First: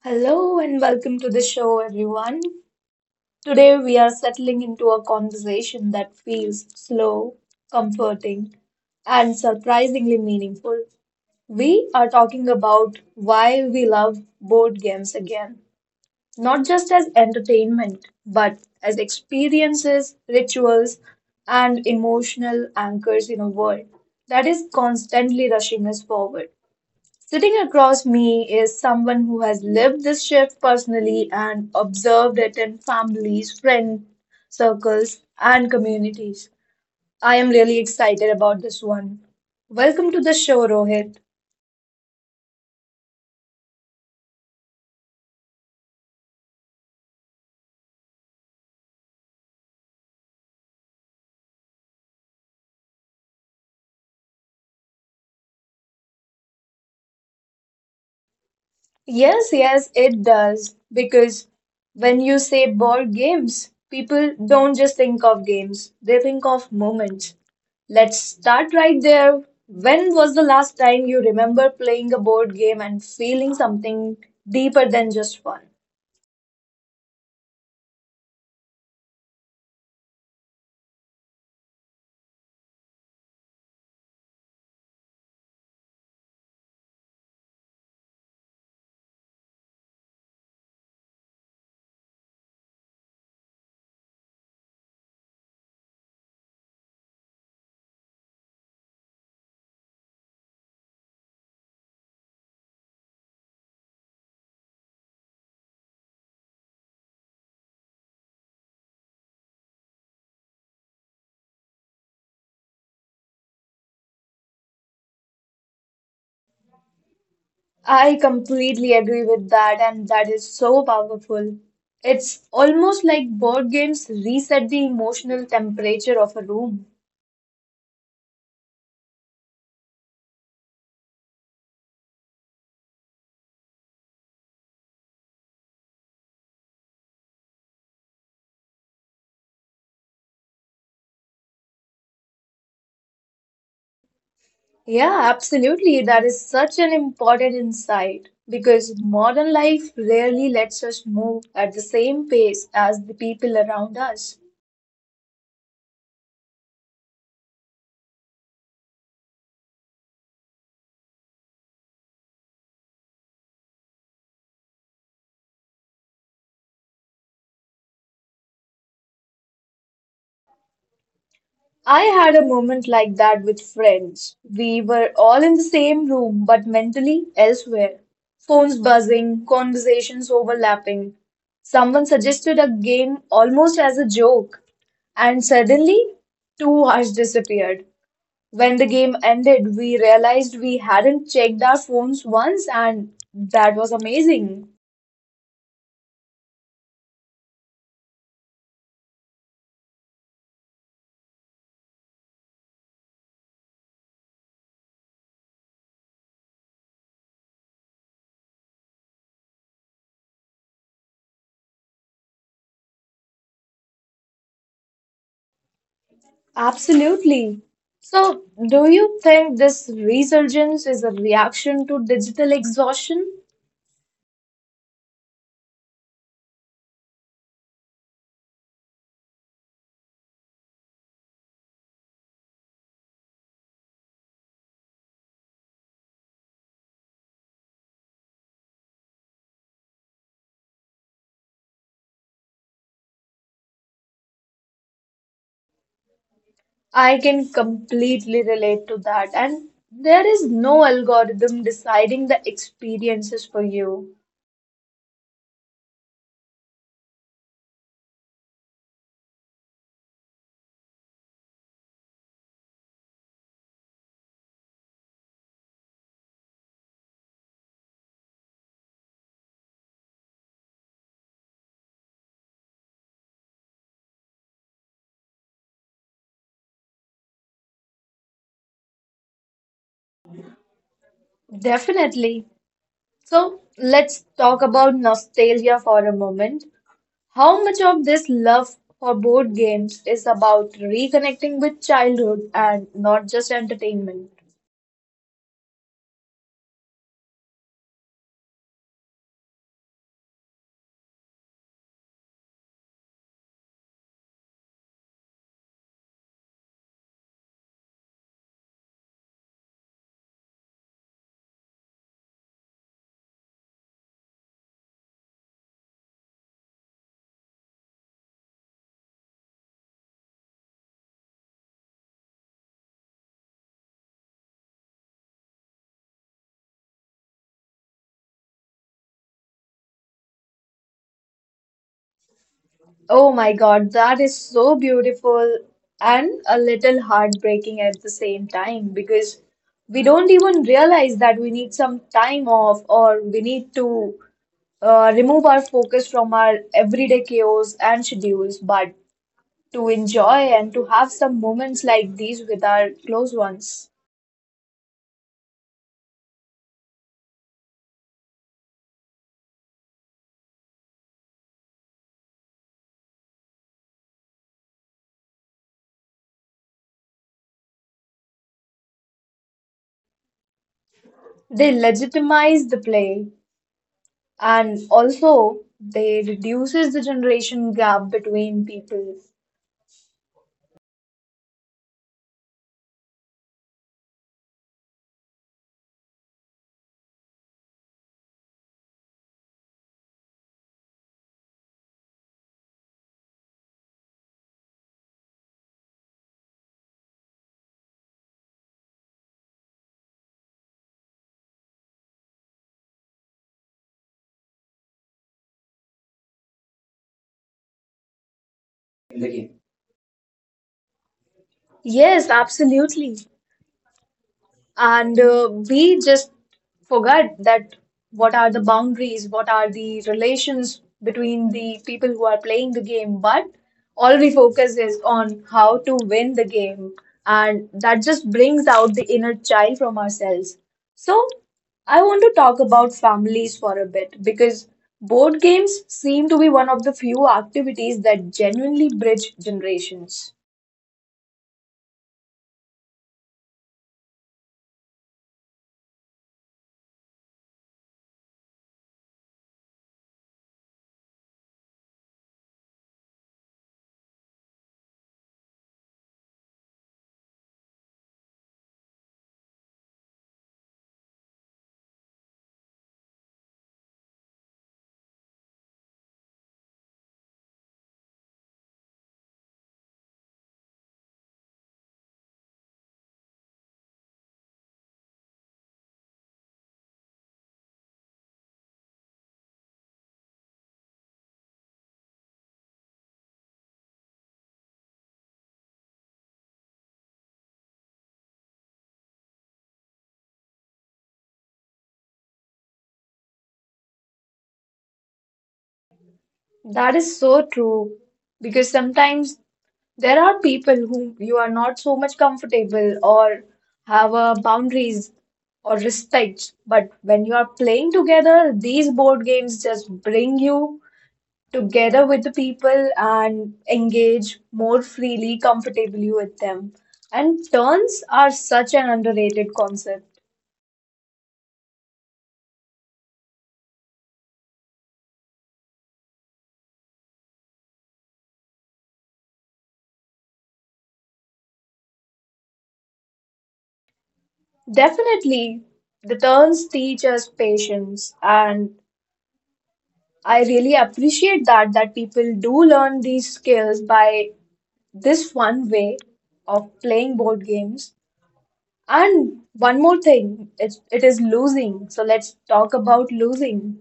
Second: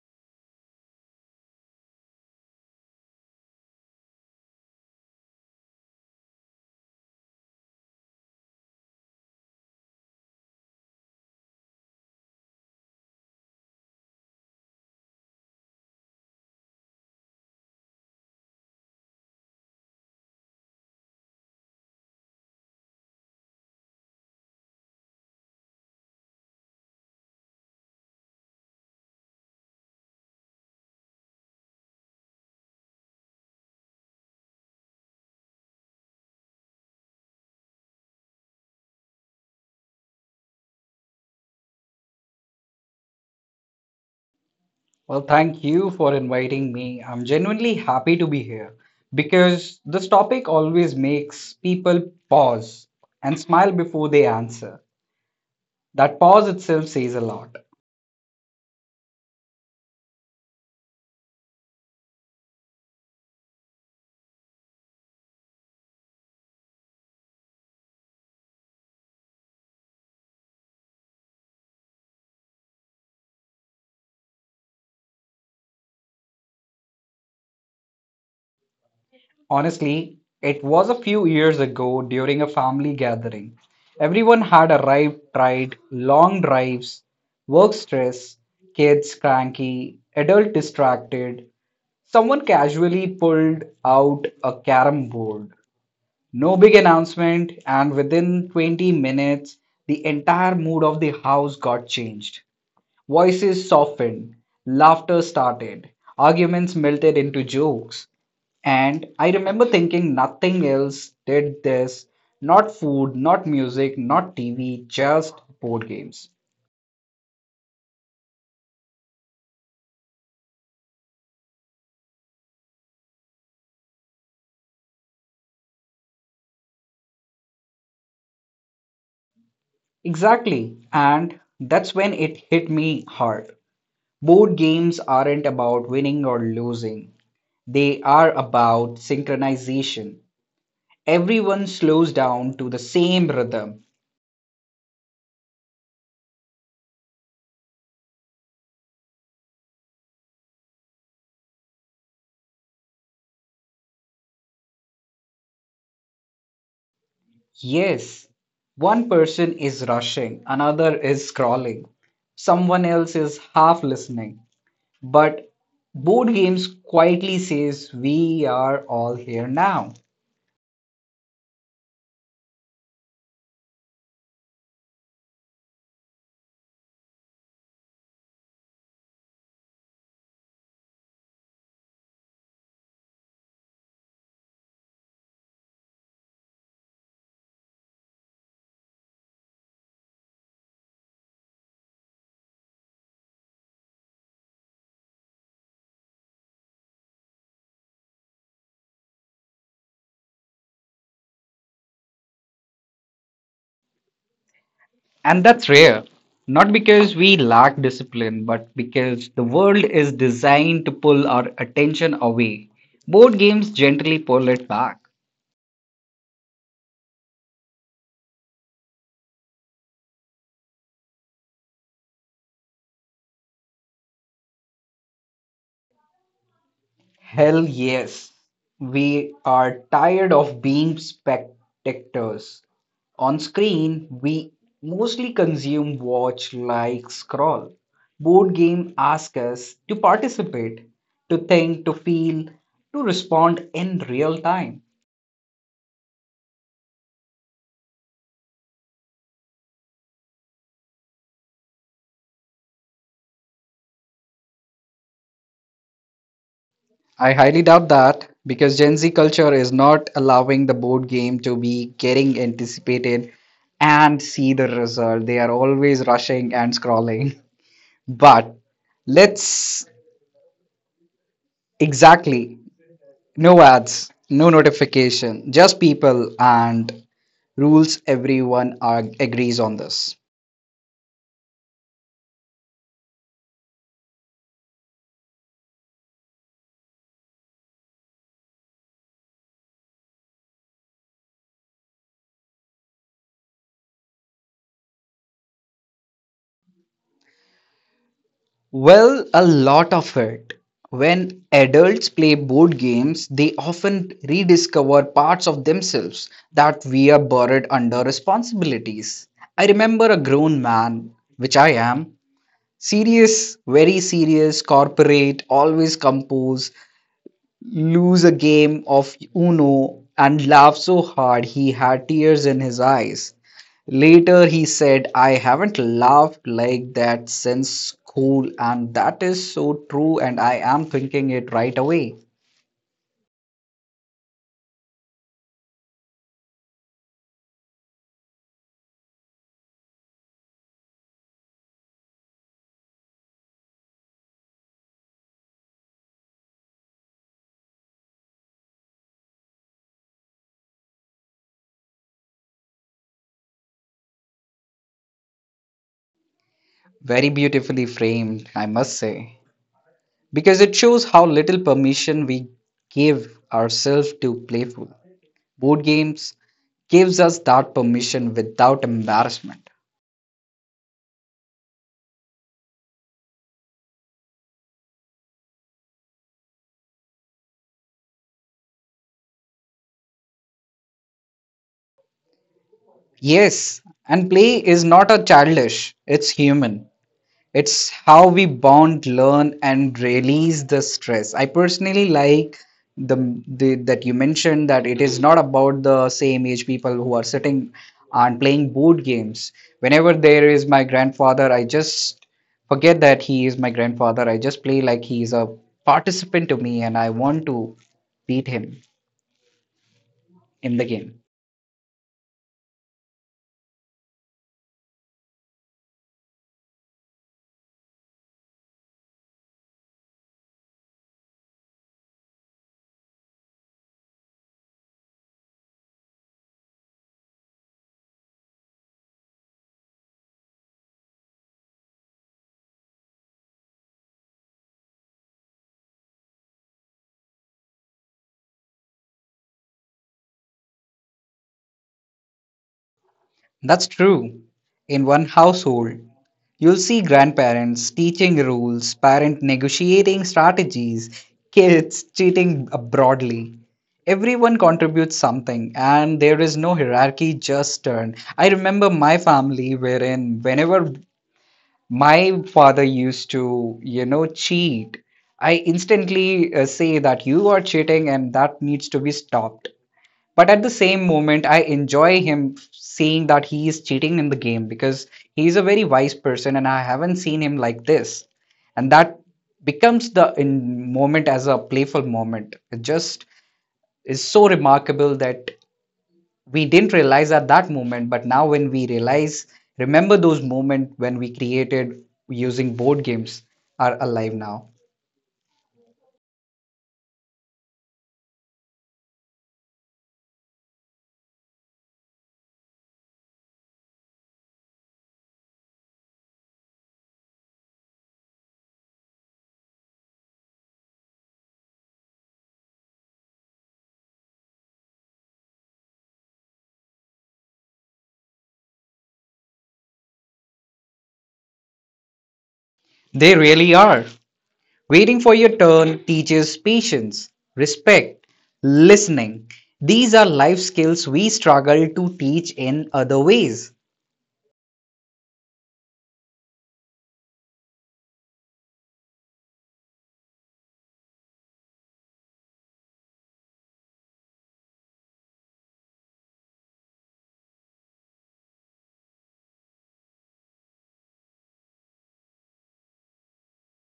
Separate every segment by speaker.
Speaker 1: Hello and welcome to the show, everyone. Today we are settling into a conversation that feels slow, comforting, and surprisingly meaningful. We are talking about why we love board games again, not just as entertainment, but as experiences, rituals, and emotional anchors in a world that is constantly rushing us forward. Sitting across me is someone who has lived this shift personally and observed it in families, friend circles, and communities. I am really excited about this one. Welcome to the show, Rohit.
Speaker 2: Well, thank you for inviting me. I'm genuinely happy to be here because this topic always makes people pause and smile before they answer. That pause itself says a lot.
Speaker 1: Yes, yes, it does. Because when you say board games, people don't just think of games, they think of moments. Let's start right there. When was the last time you remember playing a board game and feeling something deeper than just fun?
Speaker 2: Honestly, it was a few years ago during a family gathering. Everyone had arrived tired, long drives, work stress, kids cranky, adult distracted, someone casually pulled out a carom board. No big announcement, and within 20 minutes, the entire mood of the house got changed. Voices softened, laughter started, arguments melted into jokes. And I remember thinking nothing else did this, not food, not music, not TV, just board games.
Speaker 1: I completely agree with that, and that is so powerful. It's almost like board games reset the emotional temperature of a room.
Speaker 2: Exactly. And that's when it hit me hard. Board games aren't about winning or losing, they are about synchronization. Everyone slows down to the same rhythm.
Speaker 1: Yeah, absolutely. That is such an important insight because modern life rarely lets us move at the same pace as the people around us.
Speaker 2: Yes, one person is rushing, another is scrolling, someone else is half listening. But board games quietly says we are all here now.
Speaker 1: I had a moment like that with friends. We were all in the same room, but mentally elsewhere. Phones buzzing, conversations overlapping. Someone suggested a game almost as a joke, and suddenly, 2 hours disappeared. When the game ended, we realized we hadn't checked our phones once, and that was amazing.
Speaker 2: And that's rare. Not because we lack discipline, but because the world is designed to pull our attention away. Board games gently pull it back.
Speaker 1: Absolutely. So, do you think this resurgence is a reaction to digital exhaustion?
Speaker 2: Hell yes. We are tired of being spectators. On screen, we mostly consume, watch, like, scroll. Board game asks us to participate, to think, to feel, to respond in real time.
Speaker 1: I can completely relate to that, and there is no algorithm deciding the experiences for you.
Speaker 2: I highly doubt that because Gen Z culture is not allowing the board game to be getting anticipated and see the result. They are always rushing and scrolling. But let's exactly no ads, no notification, just people and rules. Everyone are, agrees on this.
Speaker 1: Definitely. So, let's talk about nostalgia for a moment. How much of this love for board games is about reconnecting with childhood and not just entertainment?
Speaker 2: Well, a lot of it. When adults play board games, they often rediscover parts of themselves that we are buried under responsibilities. I remember a grown man, which I am, serious, very serious, corporate, always composed, lose a game of Uno and laughed so hard he had tears in his eyes. Later, he said, I haven't laughed like that since school, and that is so true, and I am thinking it right away.
Speaker 1: Oh my God, that is so beautiful and a little heartbreaking at the same time because we don't even realize that we need some time off or we need to remove our focus from our everyday chaos and schedules, but to enjoy and to have some moments like these with our close ones.
Speaker 2: Very beautifully framed, I must say, because it shows how little permission we give ourselves to playful. Board games gives us that permission without embarrassment.
Speaker 1: They legitimize the play, and also, they reduces the generation gap between people.
Speaker 2: Yes, and play is not a childish, it's human. It's how we bond, learn, and release the stress. I personally like the that you mentioned that it is not about the same age people who are sitting and playing board games. Whenever there is my grandfather, I just forget that he is my grandfather. I just play like he is a participant to me, and I want to beat him in the game.
Speaker 1: Yes, absolutely. And we just forget that what are the boundaries, what are the relations between the people who are playing the game, but all we focus is on how to win the game. And that just brings out the inner child from ourselves. So, I want to talk about families for a bit because board games seem to be one of the few activities that genuinely bridge generations.
Speaker 2: That's true. In one household, you'll see grandparents teaching rules, parent negotiating strategies, kids cheating broadly. Everyone contributes something, and there is no hierarchy, just turn. I remember my family, wherein whenever my father used to, you know, cheat, I instantly say that you are cheating and that needs to be stopped. But at the same moment, I enjoy him seeing that he is cheating in the game because he's a very wise person and I haven't seen him like this. And that becomes the in moment as a playful moment. It just is so remarkable that we didn't realize at that moment, but now when we realize, remember those moments when we created using board games are alive now.
Speaker 1: That is so true because sometimes there are people whom you are not so much comfortable or have boundaries or respect, but when you are playing together, these board games just bring you together with the people and engage more freely, comfortably with them. And turns are such an underrated concept.
Speaker 2: They really are. Waiting for your turn teaches patience, respect, listening. These are life skills we struggle to teach in other ways.
Speaker 1: Definitely, the turns teach us patience, and I really appreciate that that people do learn these skills by this one way of playing board games. And one more thing, it is losing. So let's talk about losing.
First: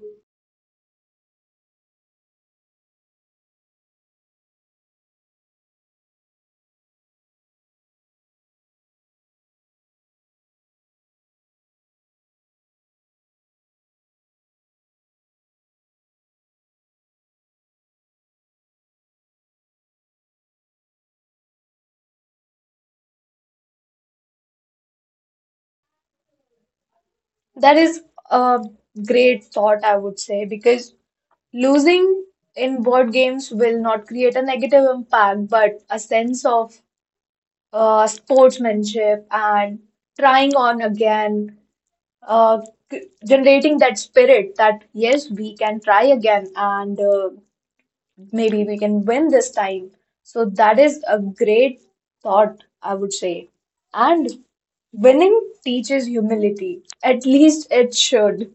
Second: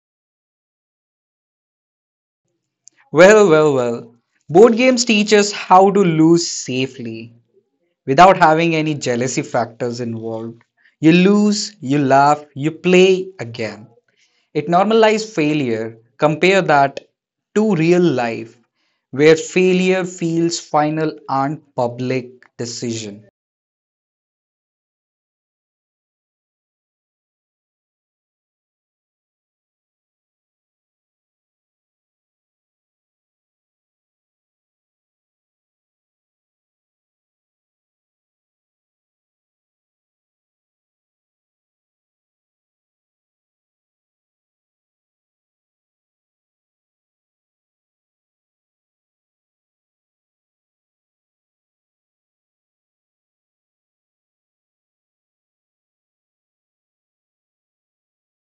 Speaker 2: Well, well, well. Board games teach us how to lose safely without having any jealousy factors involved. You lose, you laugh, you play again. It normalizes failure. Compare that to real life where failure feels final and public decision.
Speaker 1: That is a great thought, I would say, because losing in board games will not create a negative impact, but a sense of sportsmanship and trying on again uh, generating that spirit that yes, we can try again, and maybe we can win this time. So that is a great thought, I would say. And winning teaches humility. At least it should.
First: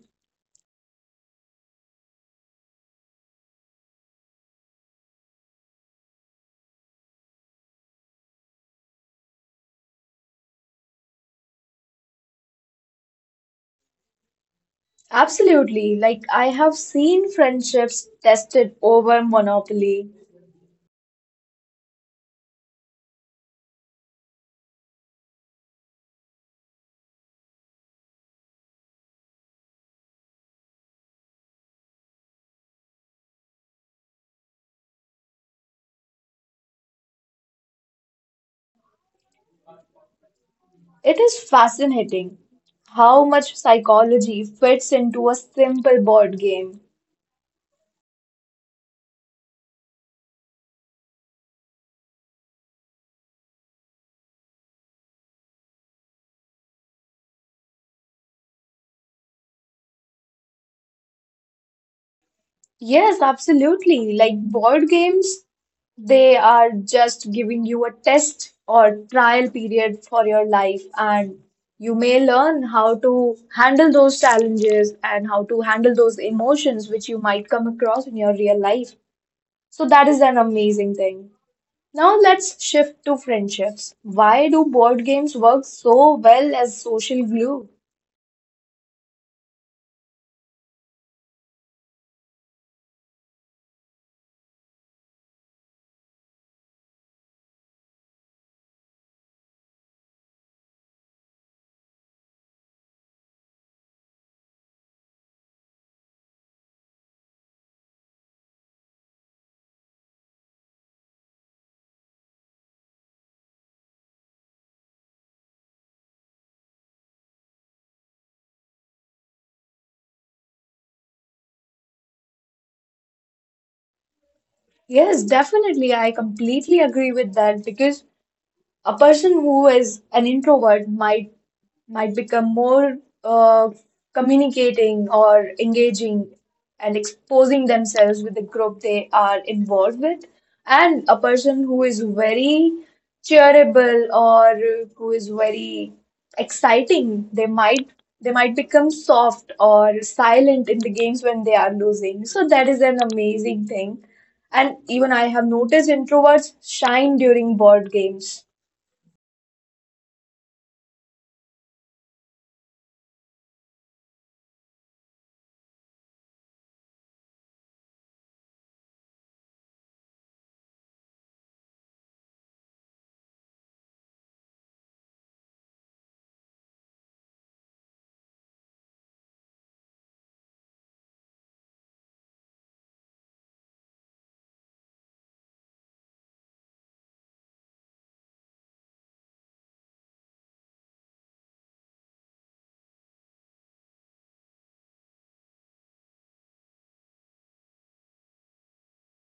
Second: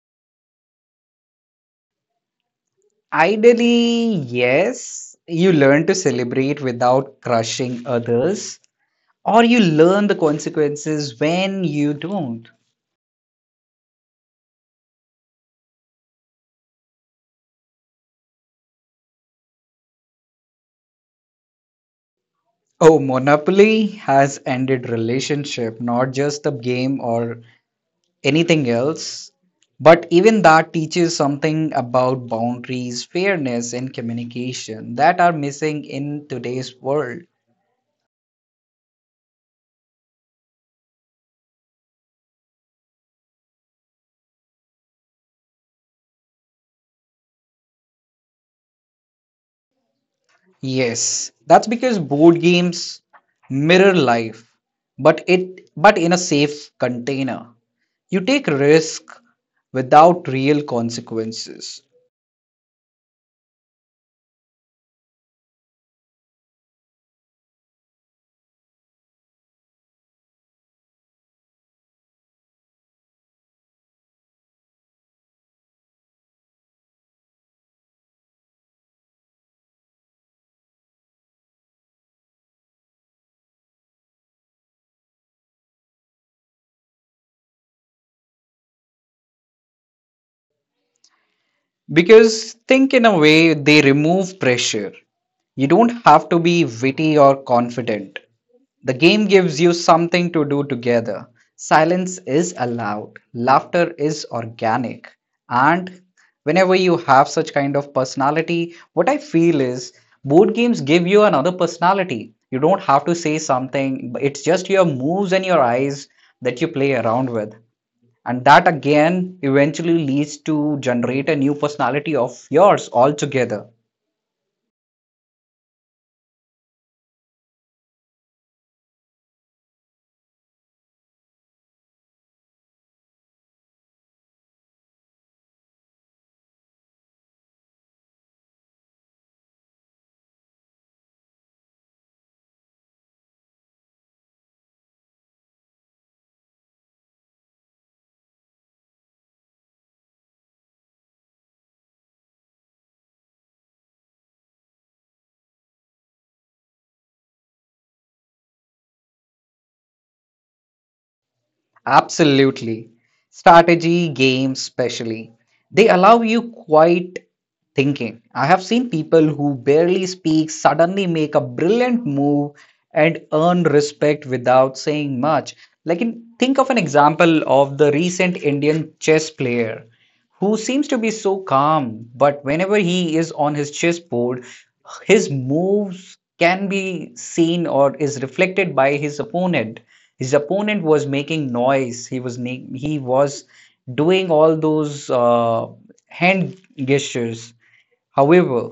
Speaker 2: Ideally, yes, you learn to celebrate without crushing others, or you learn the consequences when you don't.
Speaker 1: Absolutely. Like I have seen friendships tested over Monopoly.
Speaker 2: Oh, Monopoly has ended relationship, not just the game or anything else, but even that teaches something about boundaries, fairness, and communication that are missing in today's world.
Speaker 1: It is fascinating how much psychology fits into a simple board game.
Speaker 2: Yes, that's because board games mirror life, but it but in a safe container. You take risk without real consequences.
Speaker 1: Yes, absolutely. Like board games, they are just giving you a test or trial period for your life, and you may learn how to handle those challenges and how to handle those emotions which you might come across in your real life. So, that is an amazing thing. Now, let's shift to friendships. Why do board games work so well as social glue?
Speaker 2: Because think in a way they remove pressure. You don't have to be witty or confident. The game gives you something to do together. Silence is allowed, laughter is organic. And whenever you have such kind of personality, what I feel is board games give you another personality. You don't have to say something, but it's just your moves and your eyes that you play around with. And that again eventually leads to generate a new personality of yours altogether.
Speaker 1: Yes, definitely. I completely agree with that because a person who is an introvert might become more uh, communicating or engaging and exposing themselves with the group they are involved with, and a person who is very cheerable or who is very exciting, they might they might become soft or silent in the games when they are losing. So that is an amazing thing, and even I have noticed introverts shine during board games.
Speaker 2: Absolutely. Strategy games, especially, they allow you quite thinking. I have seen people who barely speak suddenly make a brilliant move and earn respect without saying much. Like, in, think of an example of the recent Indian chess player who seems to be so calm, but whenever he is on his chessboard, his moves can be seen or is reflected by his opponent. His opponent was making noise. He was doing all those hand gestures. However,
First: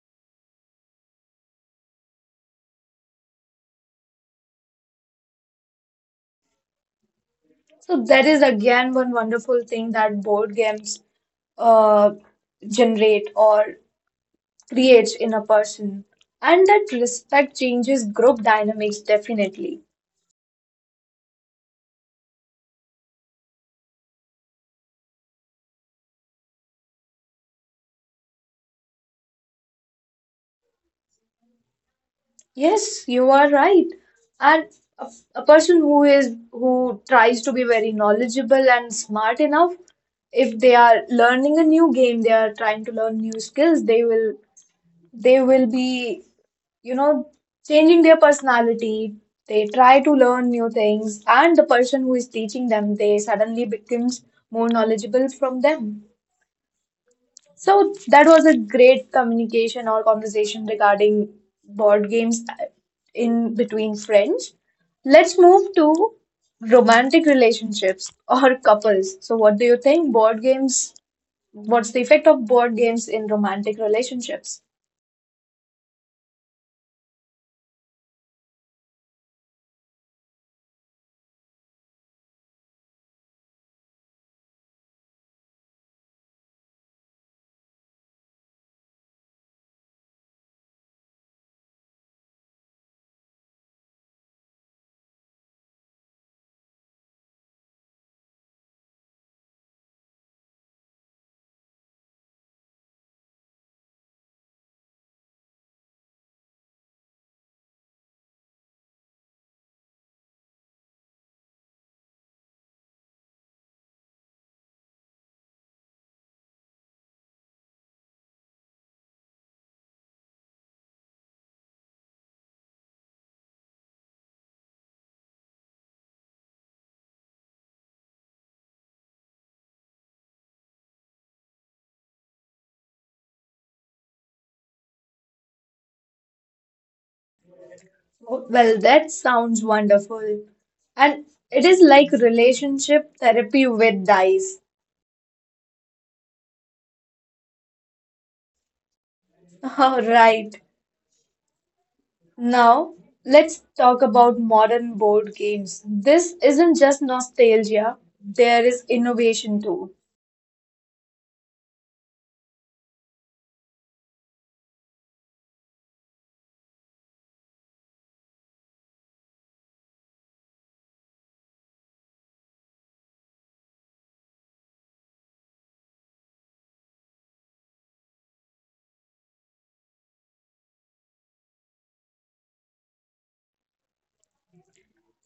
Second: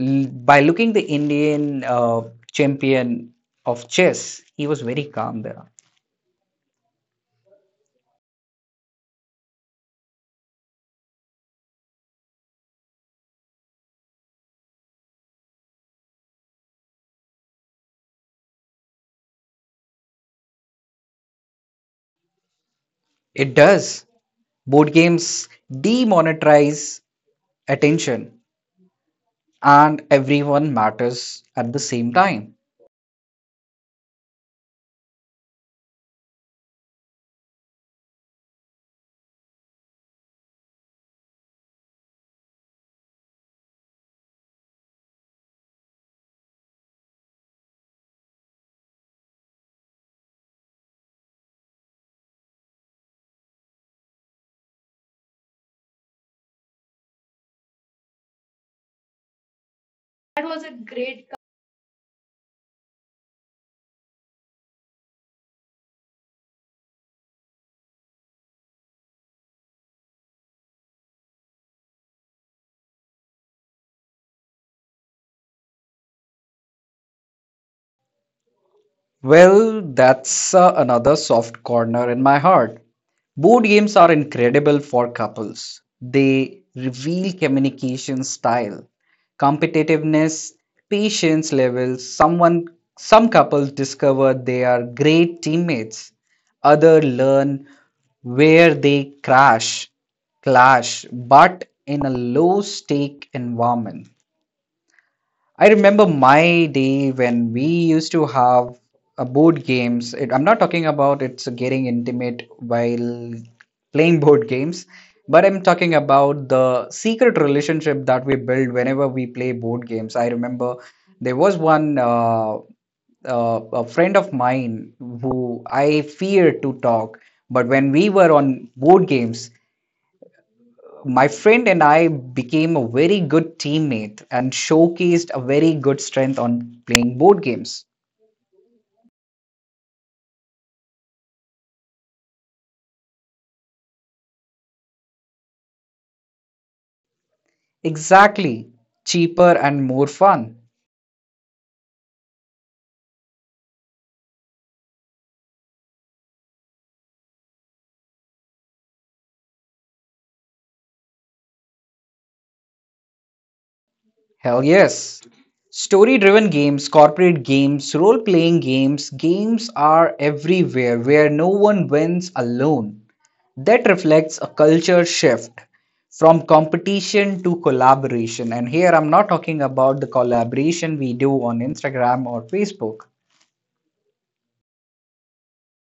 Speaker 2: by looking the Indian champion of chess, he was very calm there.
Speaker 1: So that is again one wonderful thing that board games uh, generate or creates in a person. And that respect changes group dynamics definitely.
Speaker 2: It does. Board games demonetize attention and everyone matters at the same time.
Speaker 1: Yes, you are right. And a, a person who is who tries to be very knowledgeable and smart enough, if they are learning a new game, they are trying to learn new skills, they will be, you know, changing their personality. They try to learn new things, and the person who is teaching them, they suddenly becomes more knowledgeable from them. So that was a great communication or conversation regarding board games in between friends. Let's move to romantic relationships or couples. So what do you think board games, what's the effect of board games in romantic relationships?
Speaker 2: Well, that's another soft corner in my heart. Board games are incredible for couples. They reveal communication style, competitiveness, patience levels. Someone, some couples discover they are great teammates. Other learn where they clash, but in a low stake environment. I remember my day when we used to have board games. It, I'm not talking about it's getting intimate while playing board games, but I'm talking about the secret relationship that we build whenever we play board games. I remember there was one a friend of mine who I feared to talk, but when we were on board games, my friend and I became a very good teammate and showcased a very good strength on playing board games.
Speaker 1: Well, that sounds wonderful. And it is like relationship therapy with dice.
Speaker 2: Exactly. Cheaper and more
Speaker 1: All
Speaker 2: fun.
Speaker 1: right. Now, let's talk about modern board games. This isn't just nostalgia, there is innovation too.
Speaker 2: Hell yes. Story driven games, corporate games, role playing games, games are everywhere where no one wins alone. That reflects a culture shift from competition to collaboration. And here I'm not talking about the collaboration we do on Instagram or Facebook.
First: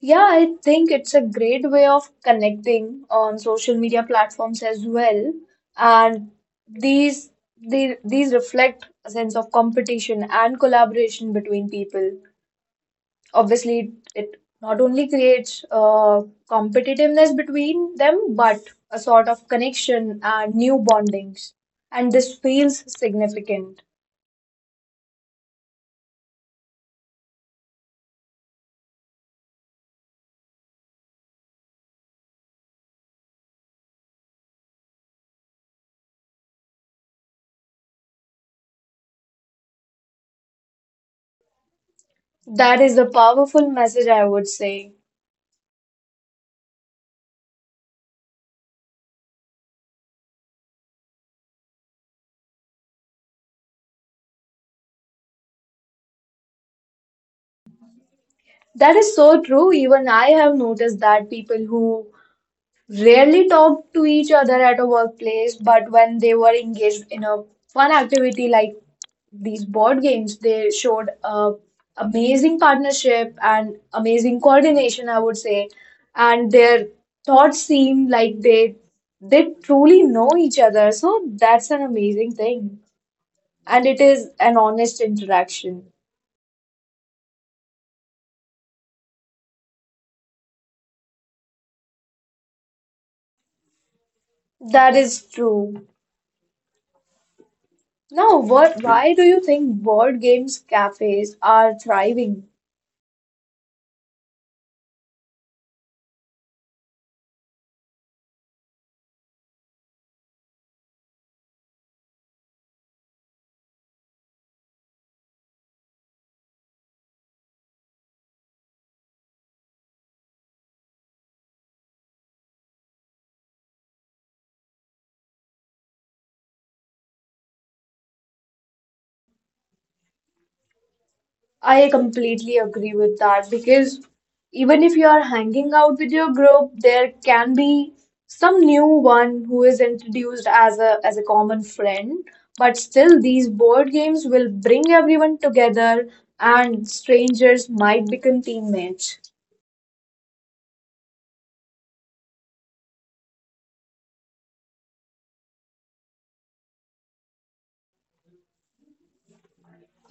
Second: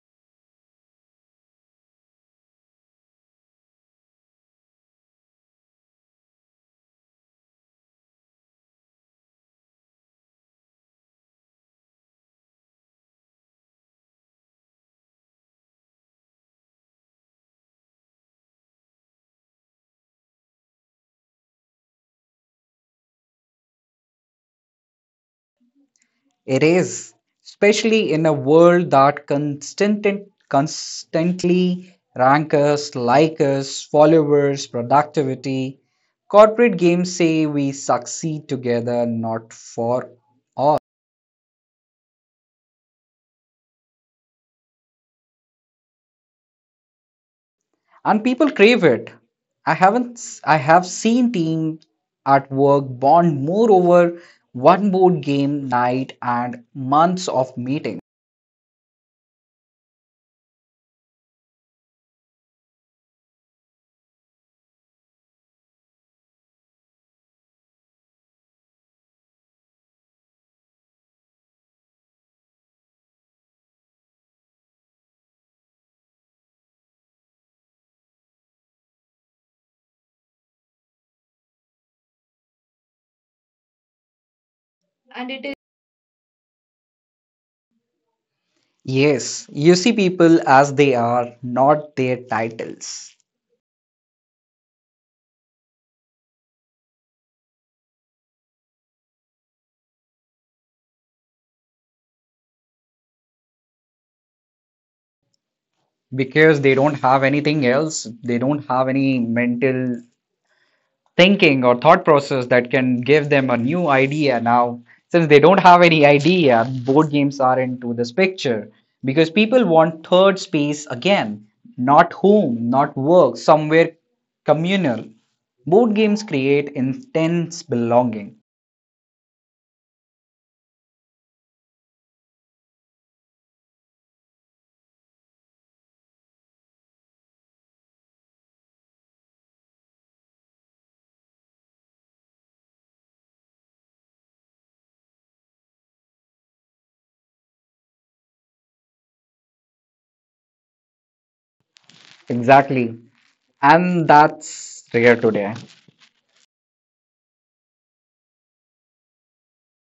Speaker 1: Yeah, I think it's a great way of connecting on social media platforms as well. And these these reflect a sense of competition and collaboration between people. Obviously, it not only creates competitiveness between them, but a sort of connection and new bondings. And this feels significant.
Speaker 2: It is, especially in a world that constantly ranks us, like us, followers, productivity. Corporate games say we succeed together, not for all.
Speaker 1: That is a powerful message, I would say.
Speaker 2: And people crave it. I haven't s- I have seen teams at work bond more over one board game night and months of meeting.
Speaker 1: That is so true. Even I have noticed that people who rarely talked to each other at a workplace, but when they were engaged in a fun activity like these board games, they showed amazing partnership and amazing coordination, I would say. And their thoughts seemed like they truly know each other. So that's an amazing thing. And it is an honest interaction.
Speaker 2: Yes, you see people as they are, not their titles.
Speaker 1: That is true. Now, why do you think board games cafes are thriving?
Speaker 2: Because they don't have anything else. They don't have any mental thinking or thought process that can give them a new idea. Now, since they don't have any idea, board games are into this picture because people want third space again, not home, not work, somewhere communal. Board games create intense belonging.
Speaker 1: I completely agree with that because even if you are hanging out with your group, there can be some new one who is introduced as a common friend, but still these board games will bring everyone together, and strangers might become teammates.
Speaker 2: Exactly. And that's rare today.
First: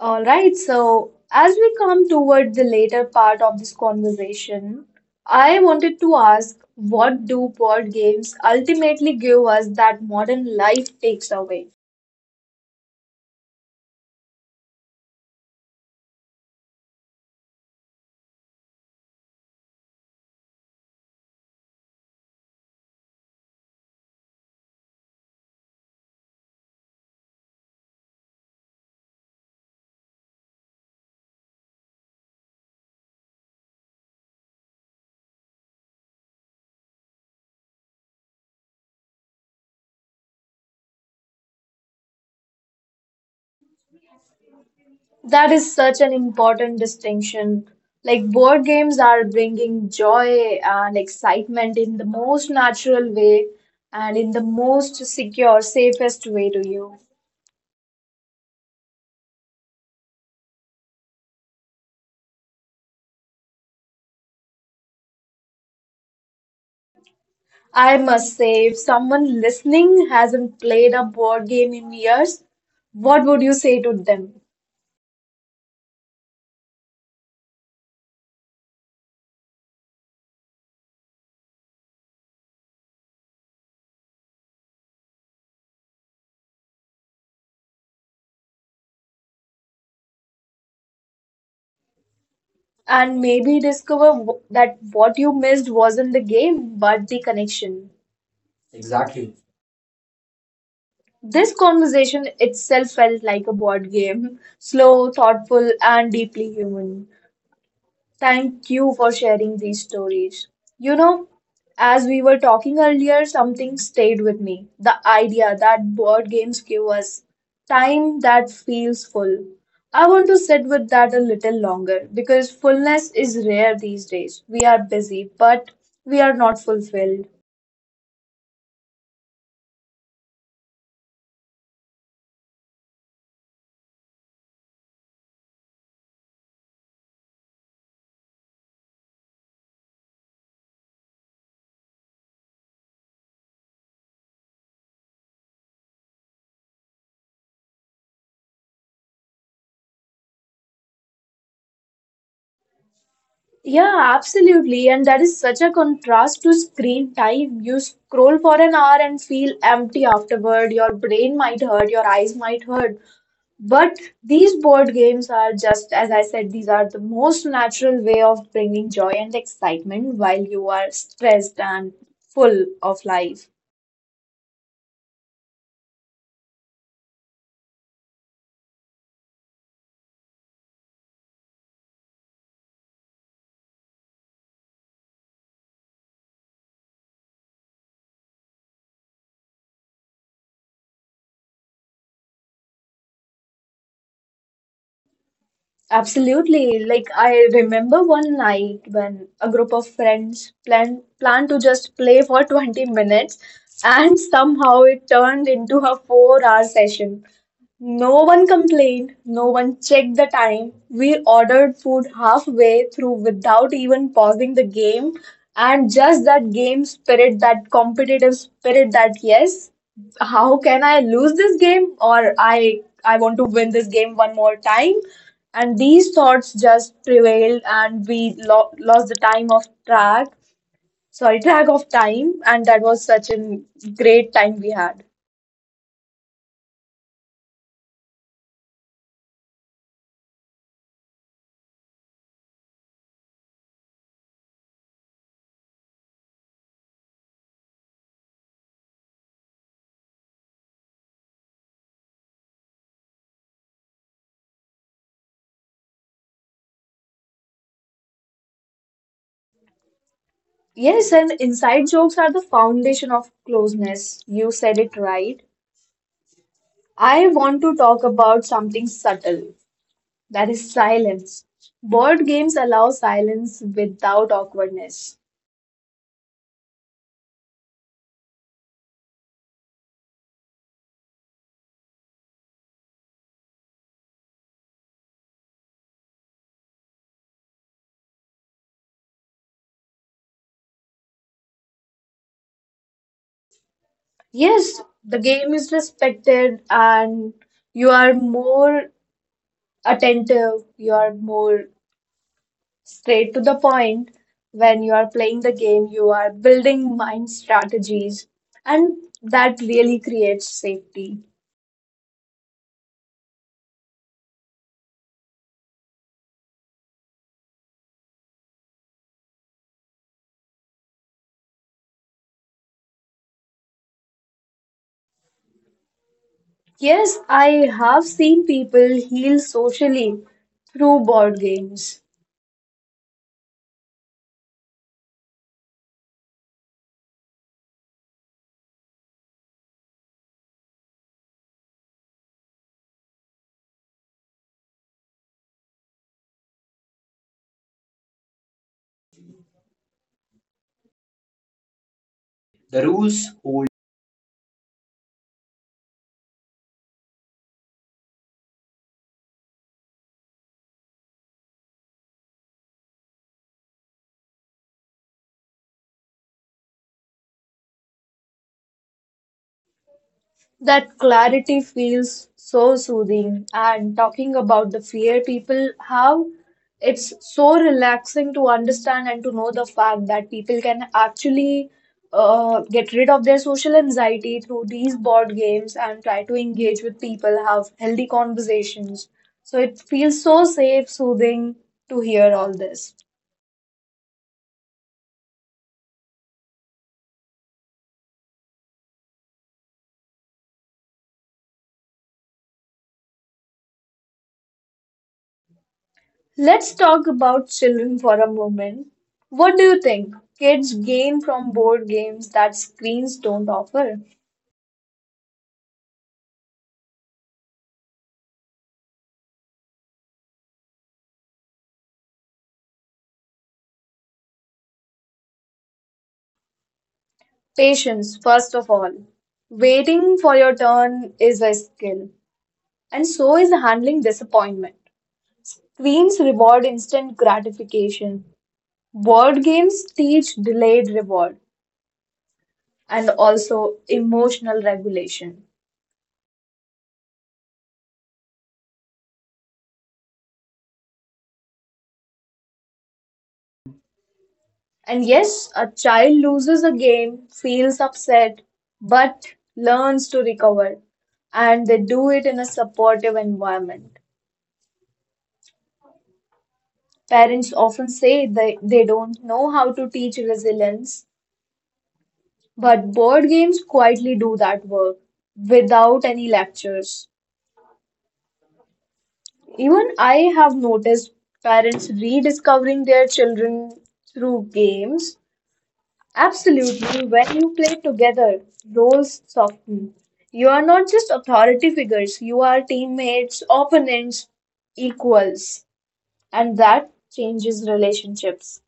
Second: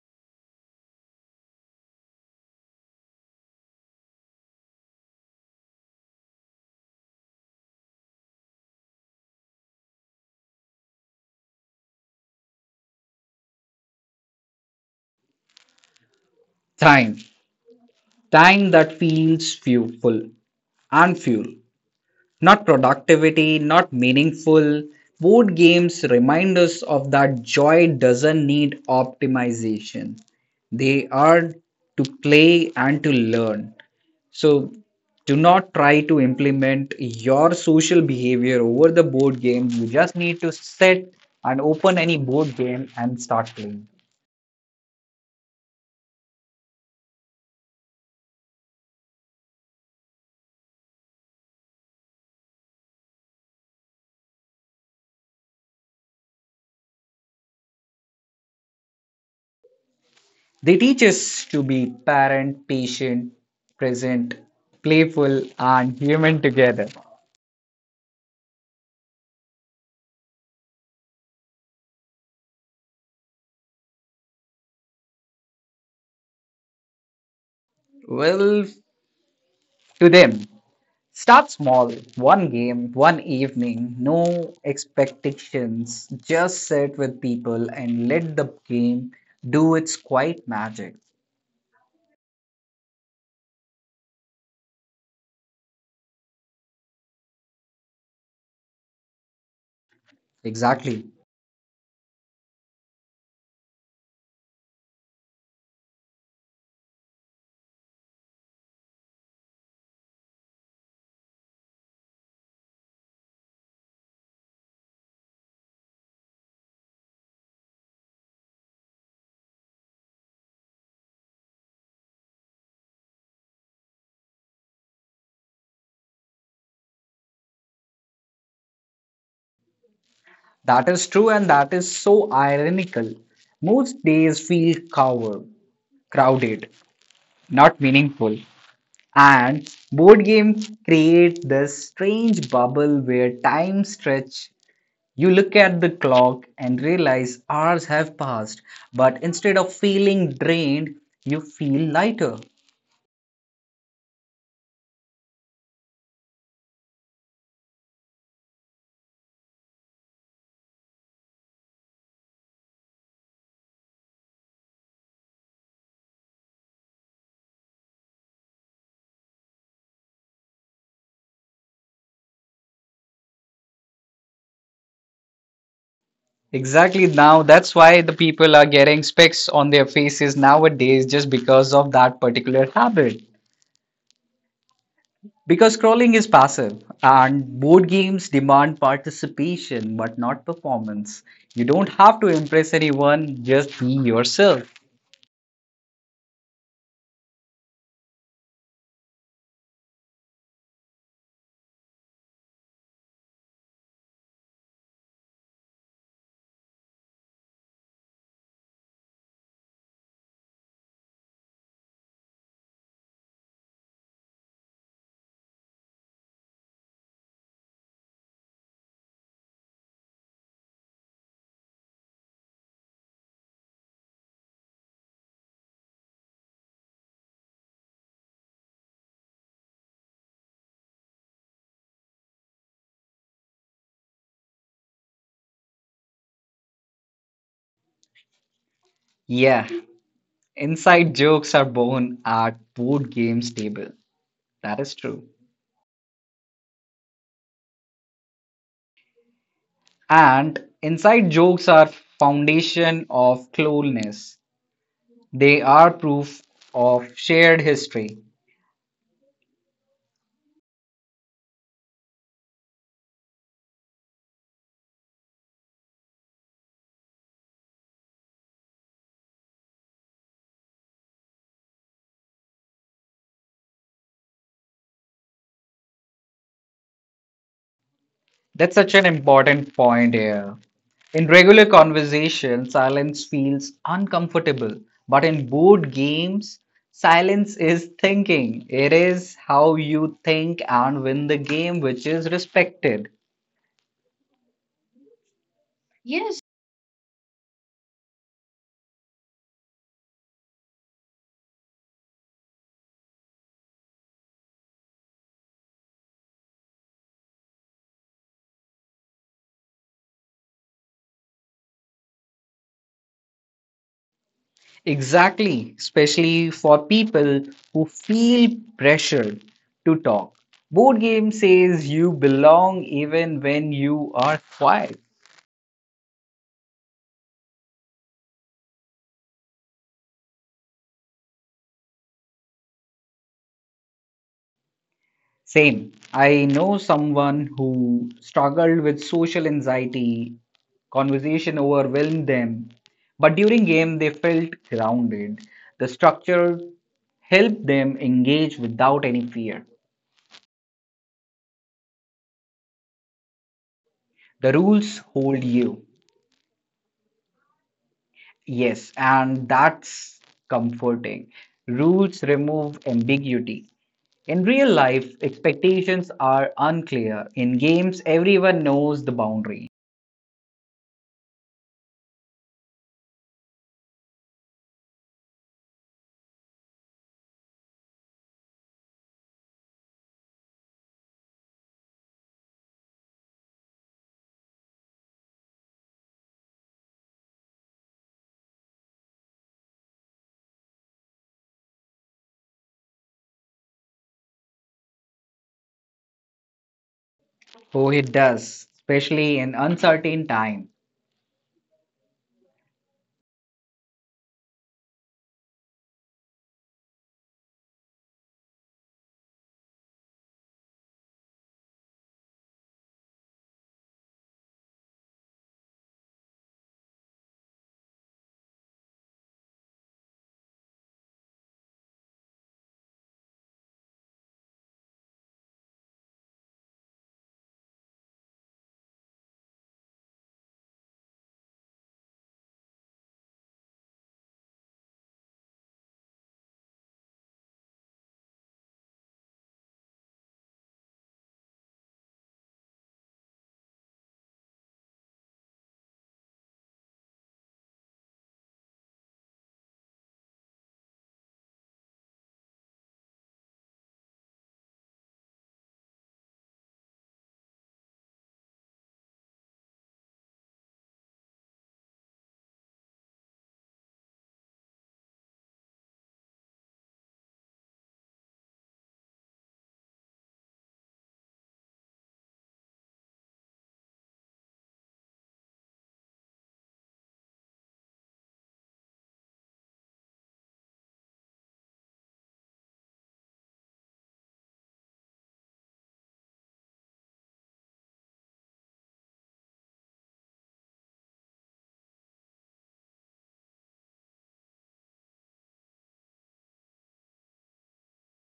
Speaker 1: All right, so as we come toward the later part of this conversation, I wanted to ask, what do board games ultimately give us that modern life takes away?
Speaker 2: Time. Time that feels fuel full and fuel. Not productivity, not meaningful. Board games remind us of that joy doesn't need optimization. They are to play and to learn. So do not try to implement your social behavior over the board game. You just need to sit and open any board game and start playing.
Speaker 1: That is such an important distinction. Like board games are bringing joy and excitement in the most natural way and in the most secure, safest way to you.
Speaker 2: They teach us to be patient, present, playful, and human together.
Speaker 1: I must say, if someone listening hasn't played a board game in years, what would you say to them?
Speaker 2: Well, to them. Start small, one game, one evening, no expectations. Just sit with people and let the game do its quiet magic.
Speaker 1: And maybe discover that what you missed wasn't the game, but the connection. Exactly.
Speaker 2: Exactly.
Speaker 1: This conversation itself felt like a board game, slow, thoughtful, and deeply human. Thank you for sharing these stories. You know, as we were talking earlier, something stayed with me. The idea that board games give us time that feels full. I want to sit with that a little longer because fullness is rare these days. We are busy, but we are not fulfilled.
Speaker 2: That is true and that is so ironical. Most days feel covered, crowded, not meaningful. And board games create this strange bubble where time stretch. You look at the clock and realize hours have passed, but instead of feeling drained, you feel lighter.
Speaker 1: Yeah, absolutely. And that is such a contrast to screen time. You scroll for an hour and feel empty afterward. Your brain might hurt, your eyes might hurt. But these board games are just, as I said, these are the most natural way of bringing joy and excitement while you are stressed and full of life.
Speaker 2: Exactly now, that's why the people are getting specs on their faces nowadays just because of that particular habit. Because scrolling is passive and board games demand participation but not performance. You don't have to impress anyone, just be yourself.
Speaker 1: Absolutely. Like I remember one night when a group of friends planned to just play for 20 minutes, and somehow it turned into a 4-hour session. No one complained, no one checked the time. We ordered food halfway through without even pausing the game. And just that game spirit, that competitive spirit that yes, how can I lose this game, or I want to win this game one more time, and these thoughts just prevailed, and we lost the time of track, sorry, track of time. And that was such a great time we had.
Speaker 2: Yeah, inside jokes are born at board games table. That is true. And inside jokes are foundation of closeness. They are proof of shared history.
Speaker 1: Yes, and inside jokes are the foundation of closeness, you said it right. I want to talk about something subtle, that is silence. Board games allow silence without awkwardness.
Speaker 2: That's such an important point here. In regular conversation, silence feels uncomfortable, but in board games, silence is thinking. It is how you think and win the game, which is respected.
Speaker 1: Yes, the game is respected, and you are more attentive, you are more straight to the point. When you are playing the game, you are building mind strategies, and that really creates safety.
Speaker 2: Exactly, especially for people who feel pressured to talk. Board game says you belong even when you are quiet.
Speaker 1: Yes, I have seen people heal socially through board games.
Speaker 2: Same. I know someone who struggled with social anxiety, conversation overwhelmed them, but during game they felt grounded. The structure helped them engage without any fear.
Speaker 1: The rules hold.
Speaker 2: The rules hold you. Yes, and that's comforting. Rules remove ambiguity. In real life, expectations are unclear. In games, everyone knows the boundary.
Speaker 1: That clarity feels so soothing, and talking about the fear people have, it's so relaxing to understand and to know the fact that people can actually get rid of their social anxiety through these board games and try to engage with people, have healthy conversations. So it feels so safe, soothing to hear all this.
Speaker 2: Oh, it does, especially in uncertain times.
Speaker 1: Let's talk about children for a moment. What do you think kids gain from board games that screens don't offer? Patience, first of all. Waiting for your turn is a skill, and so is handling disappointment. Screens reward instant gratification. Board games teach delayed reward and also emotional regulation. And yes, a child loses a game, feels upset, but learns to recover. And they do it in a supportive environment. Parents often say they don't know how to teach resilience, but board games quietly do that work without any lectures. Even I have noticed parents rediscovering their children through games. Absolutely, when you play together, roles soften. You are not just authority figures, you are teammates, opponents, equals. And that changes relationships.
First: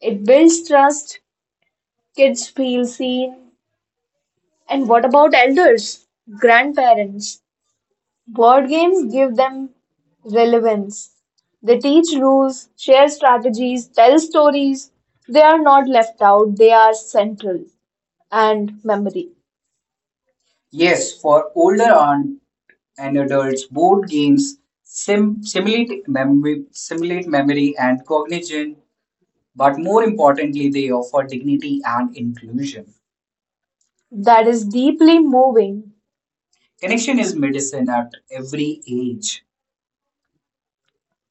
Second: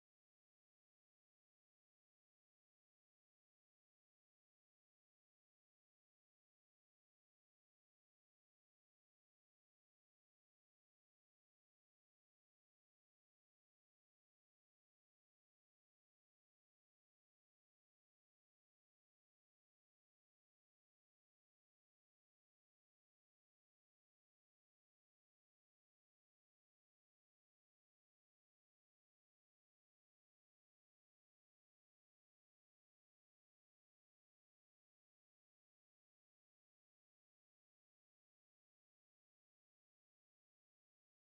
Speaker 1: It builds trust, kids feel seen. And what about elders, grandparents? Board games give them relevance. They teach rules, share strategies, tell stories. They are not left out, they are central, and memory. Yes, for older aunt and adults, board games simulate memory, and cognition, but more importantly, they offer dignity and inclusion. That is deeply moving. Connection is medicine at every age.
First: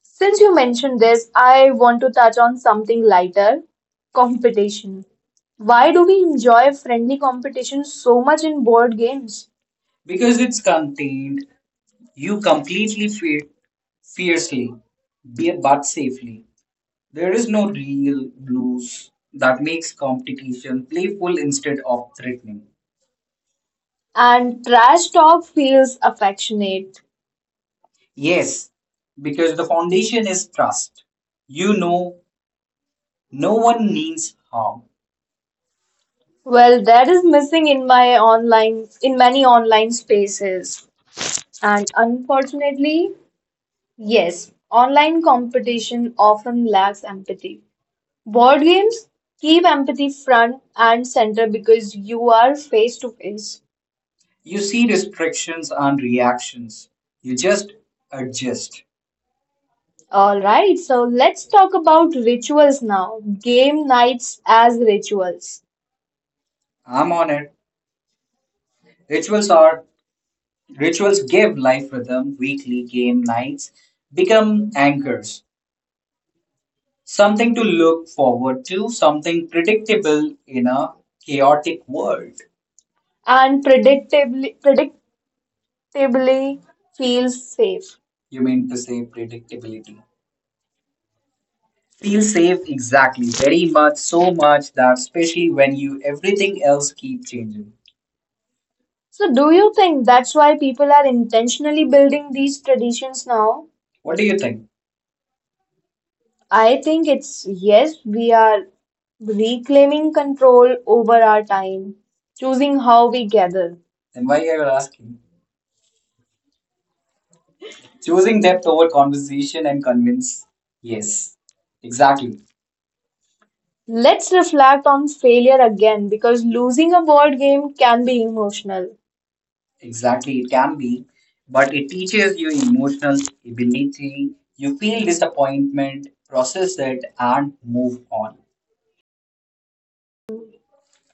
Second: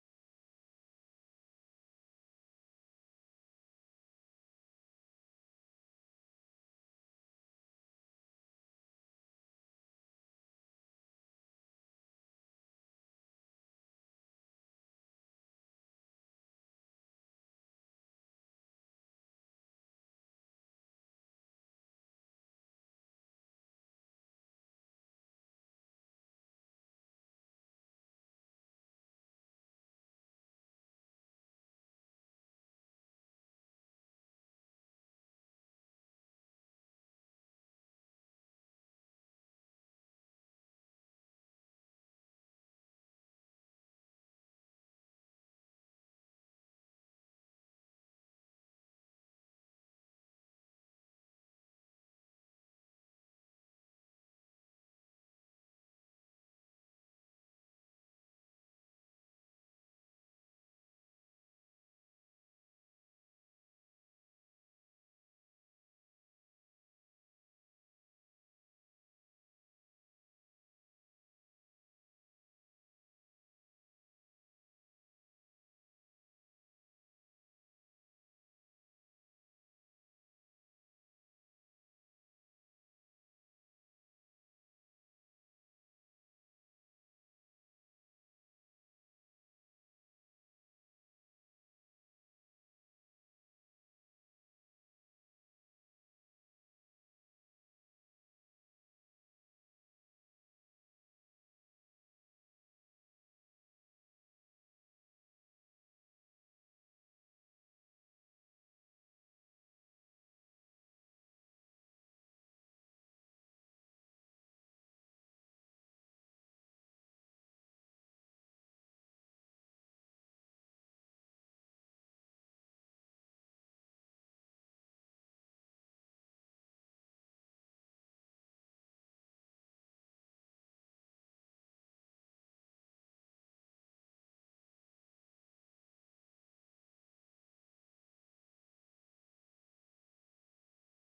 Speaker 1: Since you mentioned this, I want to touch on something lighter, competition. Why do we enjoy friendly competition so much in board games? Because it's contained. You completely fiercely, but safely. There is no real blues that makes competition playful instead of threatening. And trash talk feels affectionate. Yes, because the foundation is trust. You know, no one means harm. Well, that is missing in my online, in many online spaces. And unfortunately, yes, online competition often lacks empathy. Board games keep empathy front and center because you are face to face. You see restrictions and reactions. You just adjust. All right, so let's talk about rituals now. Game nights as rituals. I'm on it. Rituals are rituals give life rhythm. Weekly game nights become anchors. Something to look forward to, something predictable in a chaotic world. And predictably feels safe. You mean to say predictability? Feel safe, exactly. Very much, so much that especially when you everything else keep changing. So do you think that's why people are intentionally building these traditions now? What do you think? I think it's yes, we are reclaiming control over our time, choosing how we gather. Then why are you asking? Choosing depth over conversation and convince. Yes, exactly. Let's reflect on failure again because losing a board game can be emotional. Exactly, it can be, but it teaches you emotional ability. You feel disappointment, process it, and move on.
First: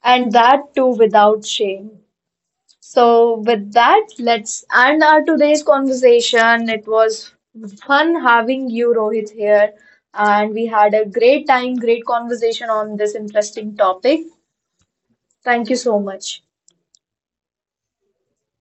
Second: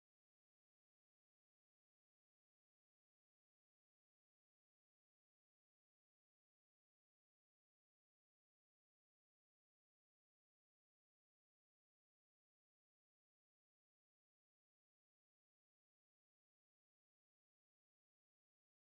Speaker 1: And that too without shame. So, with that, let's end our today's conversation. It was fun having you, Rohit, here, and we had a great time, great conversation on this interesting topic. Thank you so much.